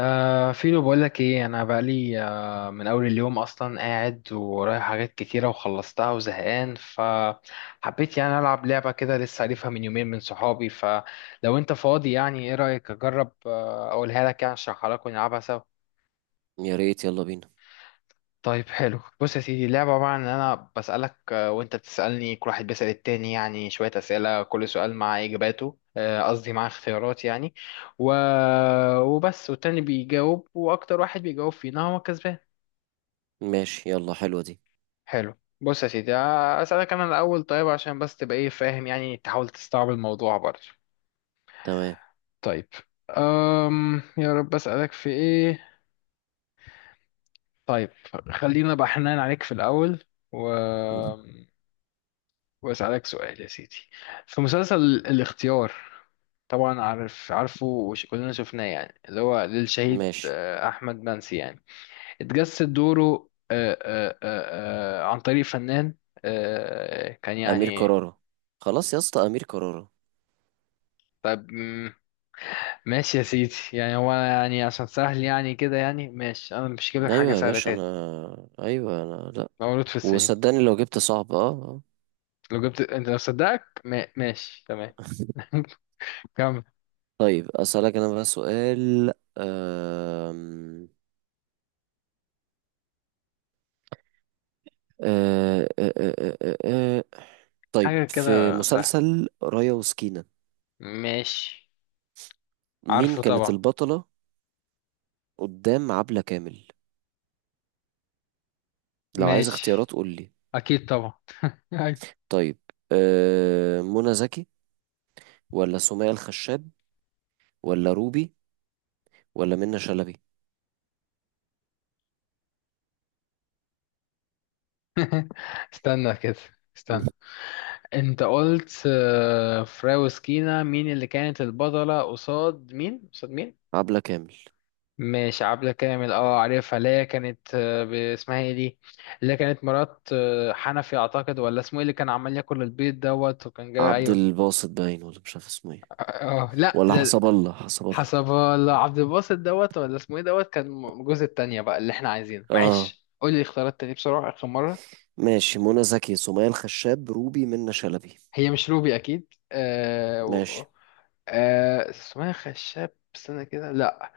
فيلو، بقولك ايه؟ انا بقالي من اول اليوم اصلا قاعد ورايح حاجات كتيره وخلصتها وزهقان، فحبيت يعني العب لعبه كده، لسه عارفها من يومين من صحابي. فلو انت فاضي يعني، ايه رايك اجرب اقولها لك يعني، اشرحها لك ونلعبها سوا؟ يا ريت، يلا بينا. طيب حلو. بص يا سيدي، اللعبه عباره عن ان انا بسالك وانت بتسالني، كل واحد بيسال التاني، يعني شويه اسئله، كل سؤال مع اجاباته قصدي مع اختيارات يعني. و... وبس، والتاني بيجاوب، واكتر واحد بيجاوب فينا هو كسبان. ماشي، يلا حلوة دي. حلو. بص يا سيدي، أسألك أنا الأول، طيب عشان بس تبقى إيه فاهم، يعني تحاول تستوعب الموضوع برضه. تمام. طيب. يا رب أسألك في إيه. طيب، خلينا بقى حنان عليك في الأول. و... مم. وأسألك سؤال يا سيدي، في مسلسل الاختيار. طبعا عارف، عارفه، وكلنا شفناه، يعني اللي هو للشهيد ماشي. أحمد منسي يعني، اتجسد دوره عن طريق فنان كان أمير يعني. كرارة. خلاص يا اسطى، أمير كرارة. طيب، ماشي يا سيدي، يعني هو أنا يعني عشان سهل يعني كده يعني، ماشي انا مش هجيب لك حاجه أيوة يا سهله باشا. تاني. أنا أيوة. أنا لأ. مولود في السينما. وصدقني لو جبت صعب آه. لو جبت انت، لو صدقك ما... ماشي، تمام. كمل. طيب، أسألك أنا بقى سؤال. أم... أه... أه... أه... أه... أه... آه. طيب، حاجه في كده سهله. مسلسل رايا وسكينة، ماشي. مين عارفه كانت طبعا. البطلة قدام عبلة كامل؟ لو عايز ماشي. اختيارات قول لي. اكيد طبعا. أيوة. طيب، منى زكي، ولا سمية الخشاب، ولا روبي، ولا منة شلبي؟ استنى كده، مم. استنى. انت قلت فراوسكينا مين اللي كانت البطله؟ قصاد مين؟ قصاد مين؟ عبلة كامل. ماشي، عبلة كامل، اه عارفها، اللي هي كانت اسمها ايه دي، اللي هي كانت مرات حنفي اعتقد، ولا اسمه ايه، اللي كان عمال ياكل البيض، وكان جاي، عبد ايوه. الباسط باين، ولا مش عارف اسمه ايه؟ اه. لا ولا ده، حسب الله، حسب الله. حسب الله، عبد الباسط، ولا اسمه ايه، كان جوز التانية بقى اللي احنا عايزينه. اه معلش قول لي اختيارات تاني بسرعة، اخر مرة. ماشي، منى زكي، سمية الخشاب، روبي، منة شلبي. هي مش روبي اكيد، ماشي. آه اسمها خشاب، استنى كده، لا.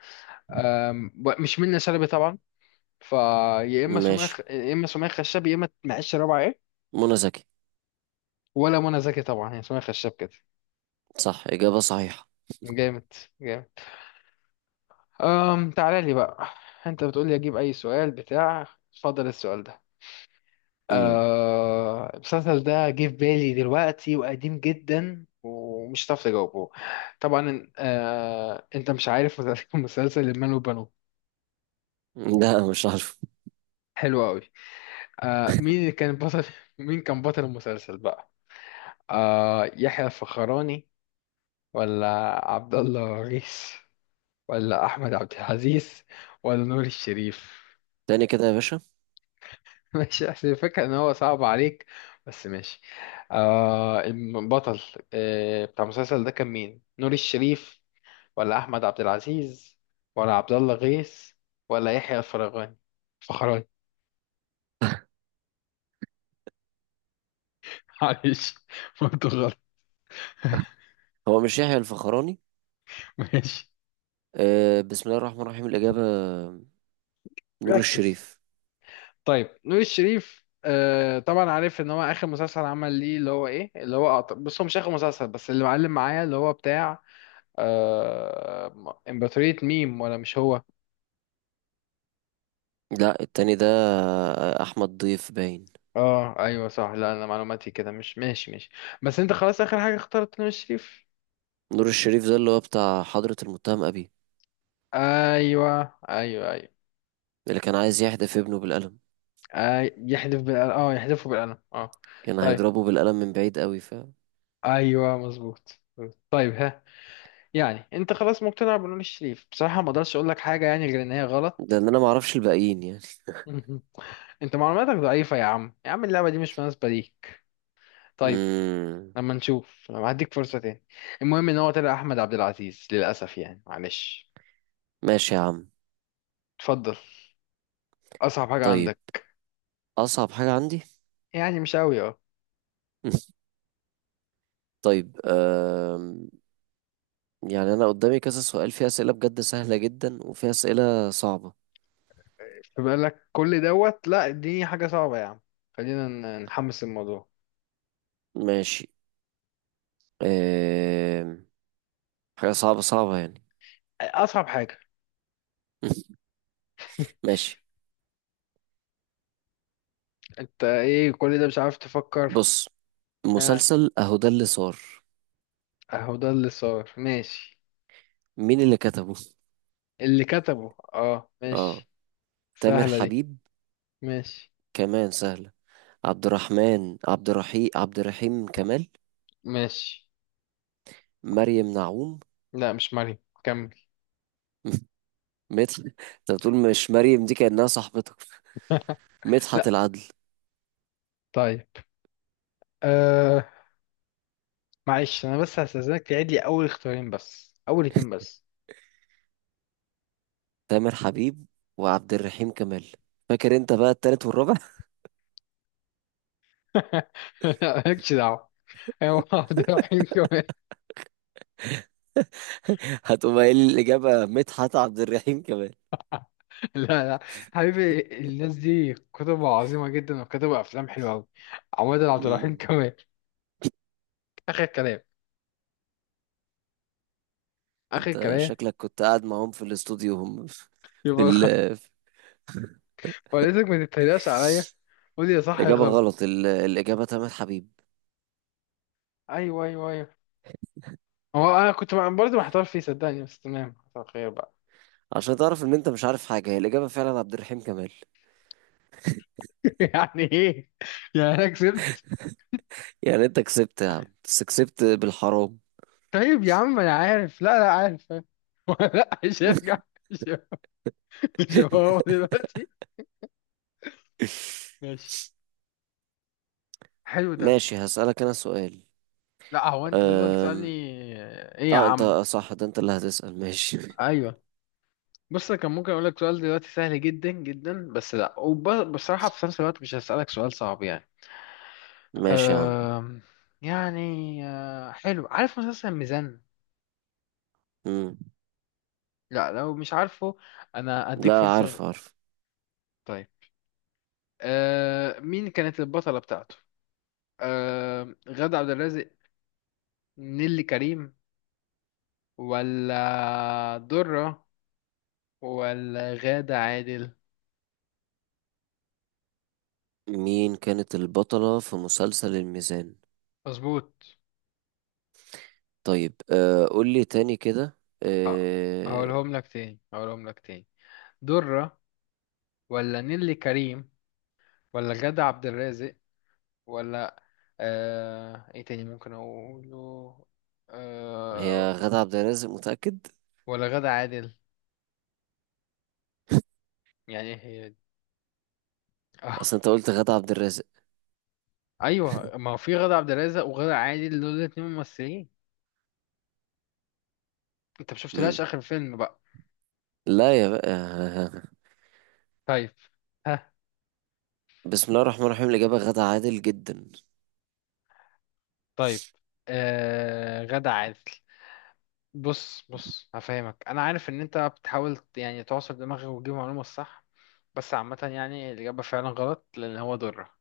آه، مش منة شلبي طبعا. فيا اما ماشي، يا اما سمية خشاب، يا اما معيش رابعة إيه؟ منى زكي. ولا منى زكي طبعا، هي سمية خشاب كده. صح، إجابة صحيحة. جامد. جامد. تعالى لي بقى. انت بتقول لي اجيب اي سؤال بتاع؟ اتفضل السؤال ده. امم. المسلسل ده جه في بالي دلوقتي، وقديم جدا ومش هتعرف تجاوبه. طبعا انت مش عارف. مسلسل المال والبنون. لا مش عارف. حلو قوي. مين اللي كان بطل مين كان بطل المسلسل بقى؟ يحيى الفخراني، ولا عبد الله غيث، ولا احمد عبد العزيز، ولا نور الشريف؟ تاني كده يا باشا. ماشي، احسن الفكره ان هو صعب عليك. بس ماشي. البطل بتاع المسلسل ده كان مين؟ نور الشريف، ولا احمد عبد العزيز، ولا عبد الله غيث، ولا يحيى الفرغاني، فخراني. معلش، قلت غلط. هو مش يحيى الفخراني؟ ماشي، آه، بسم الله الرحمن الرحيم، الإجابة نور ركز. الشريف. طيب، نور الشريف، طبعا عارف ان هو اخر مسلسل عمل ليه، اللي هو ايه، اللي هو بص، هو مش اخر مسلسل، بس اللي معلم معايا اللي هو بتاع امبراطورية ميم، ولا مش هو؟ لا، التاني ده أحمد ضيف باين. اه، ايوه صح، لا انا معلوماتي كده مش ماشي. ماشي، بس انت خلاص اخر حاجة اخترت نور الشريف. نور الشريف ده اللي هو بتاع حضرة المتهم أبي، ايوه ايوه ايوه. اللي كان عايز يحدف ابنه بالقلم. يحذف بالقلم، اه يحذفه بالقلم، اه. كان طيب، هيضربه بالقلم من بعيد قوي، ف ايوه مظبوط. طيب، ها. يعني انت خلاص مقتنع بنور الشريف، بصراحة ما اقدرش اقول لك حاجة يعني غير ان هي ده غلط. ان انا معرفش الباقيين يعني. انت معلوماتك ضعيفة يا عم، يا عم اللعبة دي مش مناسبة ليك. طيب، امم. لما نشوف، لما هديك فرصة تاني. المهم ان هو طلع احمد عبد العزيز، للاسف يعني، معلش. ماشي يا عم. اتفضل، اصعب حاجة طيب، عندك. اصعب حاجة عندي. يعني مش قوي، اه. طيب. يعني انا قدامي كذا سؤال، فيه اسئلة بجد سهلة جدا وفيه اسئلة صعبة. فبقول لك كل لا اديني حاجة صعبة يا عم، خلينا نحمس الموضوع. ماشي. أم... حاجة صعبة، صعبة يعني. اصعب حاجة. ماشي. انت ايه، كل ده مش عارف تفكر؟ بص، ها. مسلسل اهو ده اللي صار، اهو ده اللي صار، ماشي. مين اللي كتبه؟ اللي كتبه، اه، ماشي. تامر سهلة دي. حبيب. ماشي. كمان سهلة. عبد الرحمن، عبد الرحيم، عبد الرحيم كمال. ماشي. مريم نعوم. لا، مش مريم، كمل. مدح. انت بتقول مش مريم، دي كأنها صاحبتك. مدحت لا. العدل. طيب، آه، معلش انا بس هستأذنك تعيد لي اول اختيارين بس، اول اتنين بس. تامر حبيب وعبد الرحيم كمال. فاكر انت بقى التالت والرابع؟ لا مالكش دعوه. ايوه عبد الرحيم كمان. هتقوم قايل لي الإجابة مدحت عبد الرحيم كمال. لا لا. حبيبي، الناس دي كتب عظيمه جدا، وكتب افلام حلوه قوي. عماد عبد الرحيم مم. كمان. اخر كلام، اخر انت كلام. شكلك كنت قاعد معاهم في الاستوديو، هم في يبقى ال... غلط. وليتك ما تتريقش عليا، قول لي يا صح يا إجابة غلط. غلط. الإجابة تامر حبيب. ايوه ايوه ايوه. هو انا كنت برضه محتار فيه صدقني، بس تمام، حصل خير بقى. عشان تعرف إن أنت مش عارف حاجة، هي الإجابة فعلا عبد الرحيم كمال. يعني ايه، يعني انا كسبت؟ يعني أنت كسبت يا عم، بس كسبت بالحرام. طيب يا عم، انا عارف، لا لا عارف. لا، مش هيرجع. مش هيرجع. مش هو هو دلوقتي. ماشي. حلو ده. ماشي، هسألك أنا سؤال. لا، هو انت تفضل تسألني. أم... ايه يا اه انت عم؟ صح، ده انت اللي هتسأل. ماشي. ايوه. بص، أنا كان ممكن اقول لك سؤال دلوقتي سهل جدا جدا، بس لا، وبصراحة في نفس الوقت مش هسألك سؤال صعب يعني. ماشي يا عم. أم... يعني، حلو، عارف مسلسل ميزان؟ مم. لا لو مش عارفه انا اديك لا عارف، فرصة. عارف. طيب. مين كانت البطلة بتاعته؟ غادة عبد الرازق، نيلي كريم، ولا درة، ولا غادة عادل؟ مين كانت البطلة في مسلسل الميزان؟ مظبوط. طيب آه، قول لي تاني كده. ه- آه، هقولهم لك تاني، هقولهم لك تاني. درة، ولا نيلي كريم، ولا غادة عبد الرازق، ولا ايه تاني ممكن اقوله، هي آه... غادة عبد الرازق، متأكد؟ ولا غادة عادل. يعني ايه، هي دي؟ آه. اصل انت قلت غادة عبد الرازق. ايوه، ما هو في غادة عبد الرازق وغادة عادل، دول الاتنين ممثلين. انت مم. مشفتلهاش اخر فيلم بقى. لا يا بقى. طيب. ها. بسم الله الرحمن الرحيم، الإجابة غادة عادل جدا. طيب، غادة عادل. بص بص، هفهمك، انا عارف ان انت بتحاول يعني تعصر دماغك وتجيب المعلومه الصح، بس عامه يعني الاجابه فعلا غلط، لان هو ضره.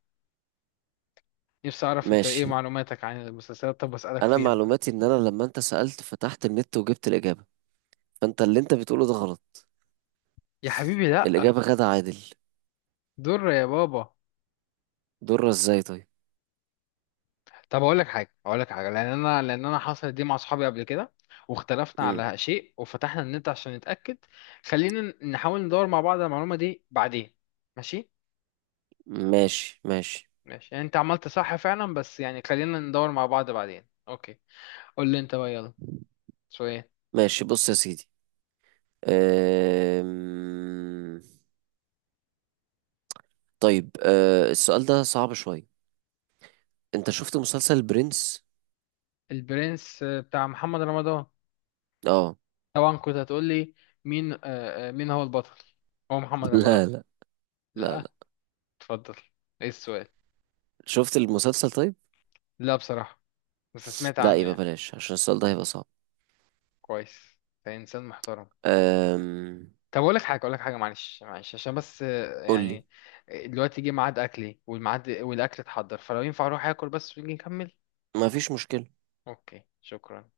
نفسي اعرف انت ايه ماشي. معلوماتك عن المسلسلات، طب اسالك انا فيها طيب. معلوماتي ان انا لما انت سألت فتحت النت وجبت الإجابة، فانت اللي انت بتقوله ده غلط. يا حبيبي لا. الإجابة غادة عادل. ضر يا بابا. ضرة ازاي طيب؟ طب اقول لك حاجه، اقول لك حاجه، لان انا حصلت دي مع اصحابي قبل كده، واختلفنا مم. على شيء وفتحنا النت عشان نتاكد. خلينا نحاول ندور مع بعض على المعلومه دي بعدين. ماشي، ماشي، ماشي. ماشي. يعني انت عملت صح فعلا، بس يعني خلينا ندور مع بعض بعدين، اوكي. قول لي انت بقى، يلا، شوية. ماشي، بص يا سيدي. أم... طيب، أه السؤال ده صعب شوية. انت شفت مسلسل برنس؟ البرنس بتاع محمد رمضان؟ اه. طبعا، كنت هتقول لي مين مين هو البطل؟ هو محمد رمضان؟ لا لا. لا لا. لا. اتفضل، ايه السؤال؟ شفت المسلسل طيب؟ لا بصراحة، بس سمعت لا، عنه يبقى يعني. بلاش عشان السؤال ده هيبقى صعب. كويس، ده انسان محترم. أم... طب اقول لك حاجة، اقول لك حاجة، معلش معلش، عشان بس قول لي. يعني، دلوقتي جه ميعاد اكلي، والميعاد والاكل اتحضر، فلو ينفع اروح اكل بس ونيجي نكمل. ما فيش مشكلة. اوكي، شكرا.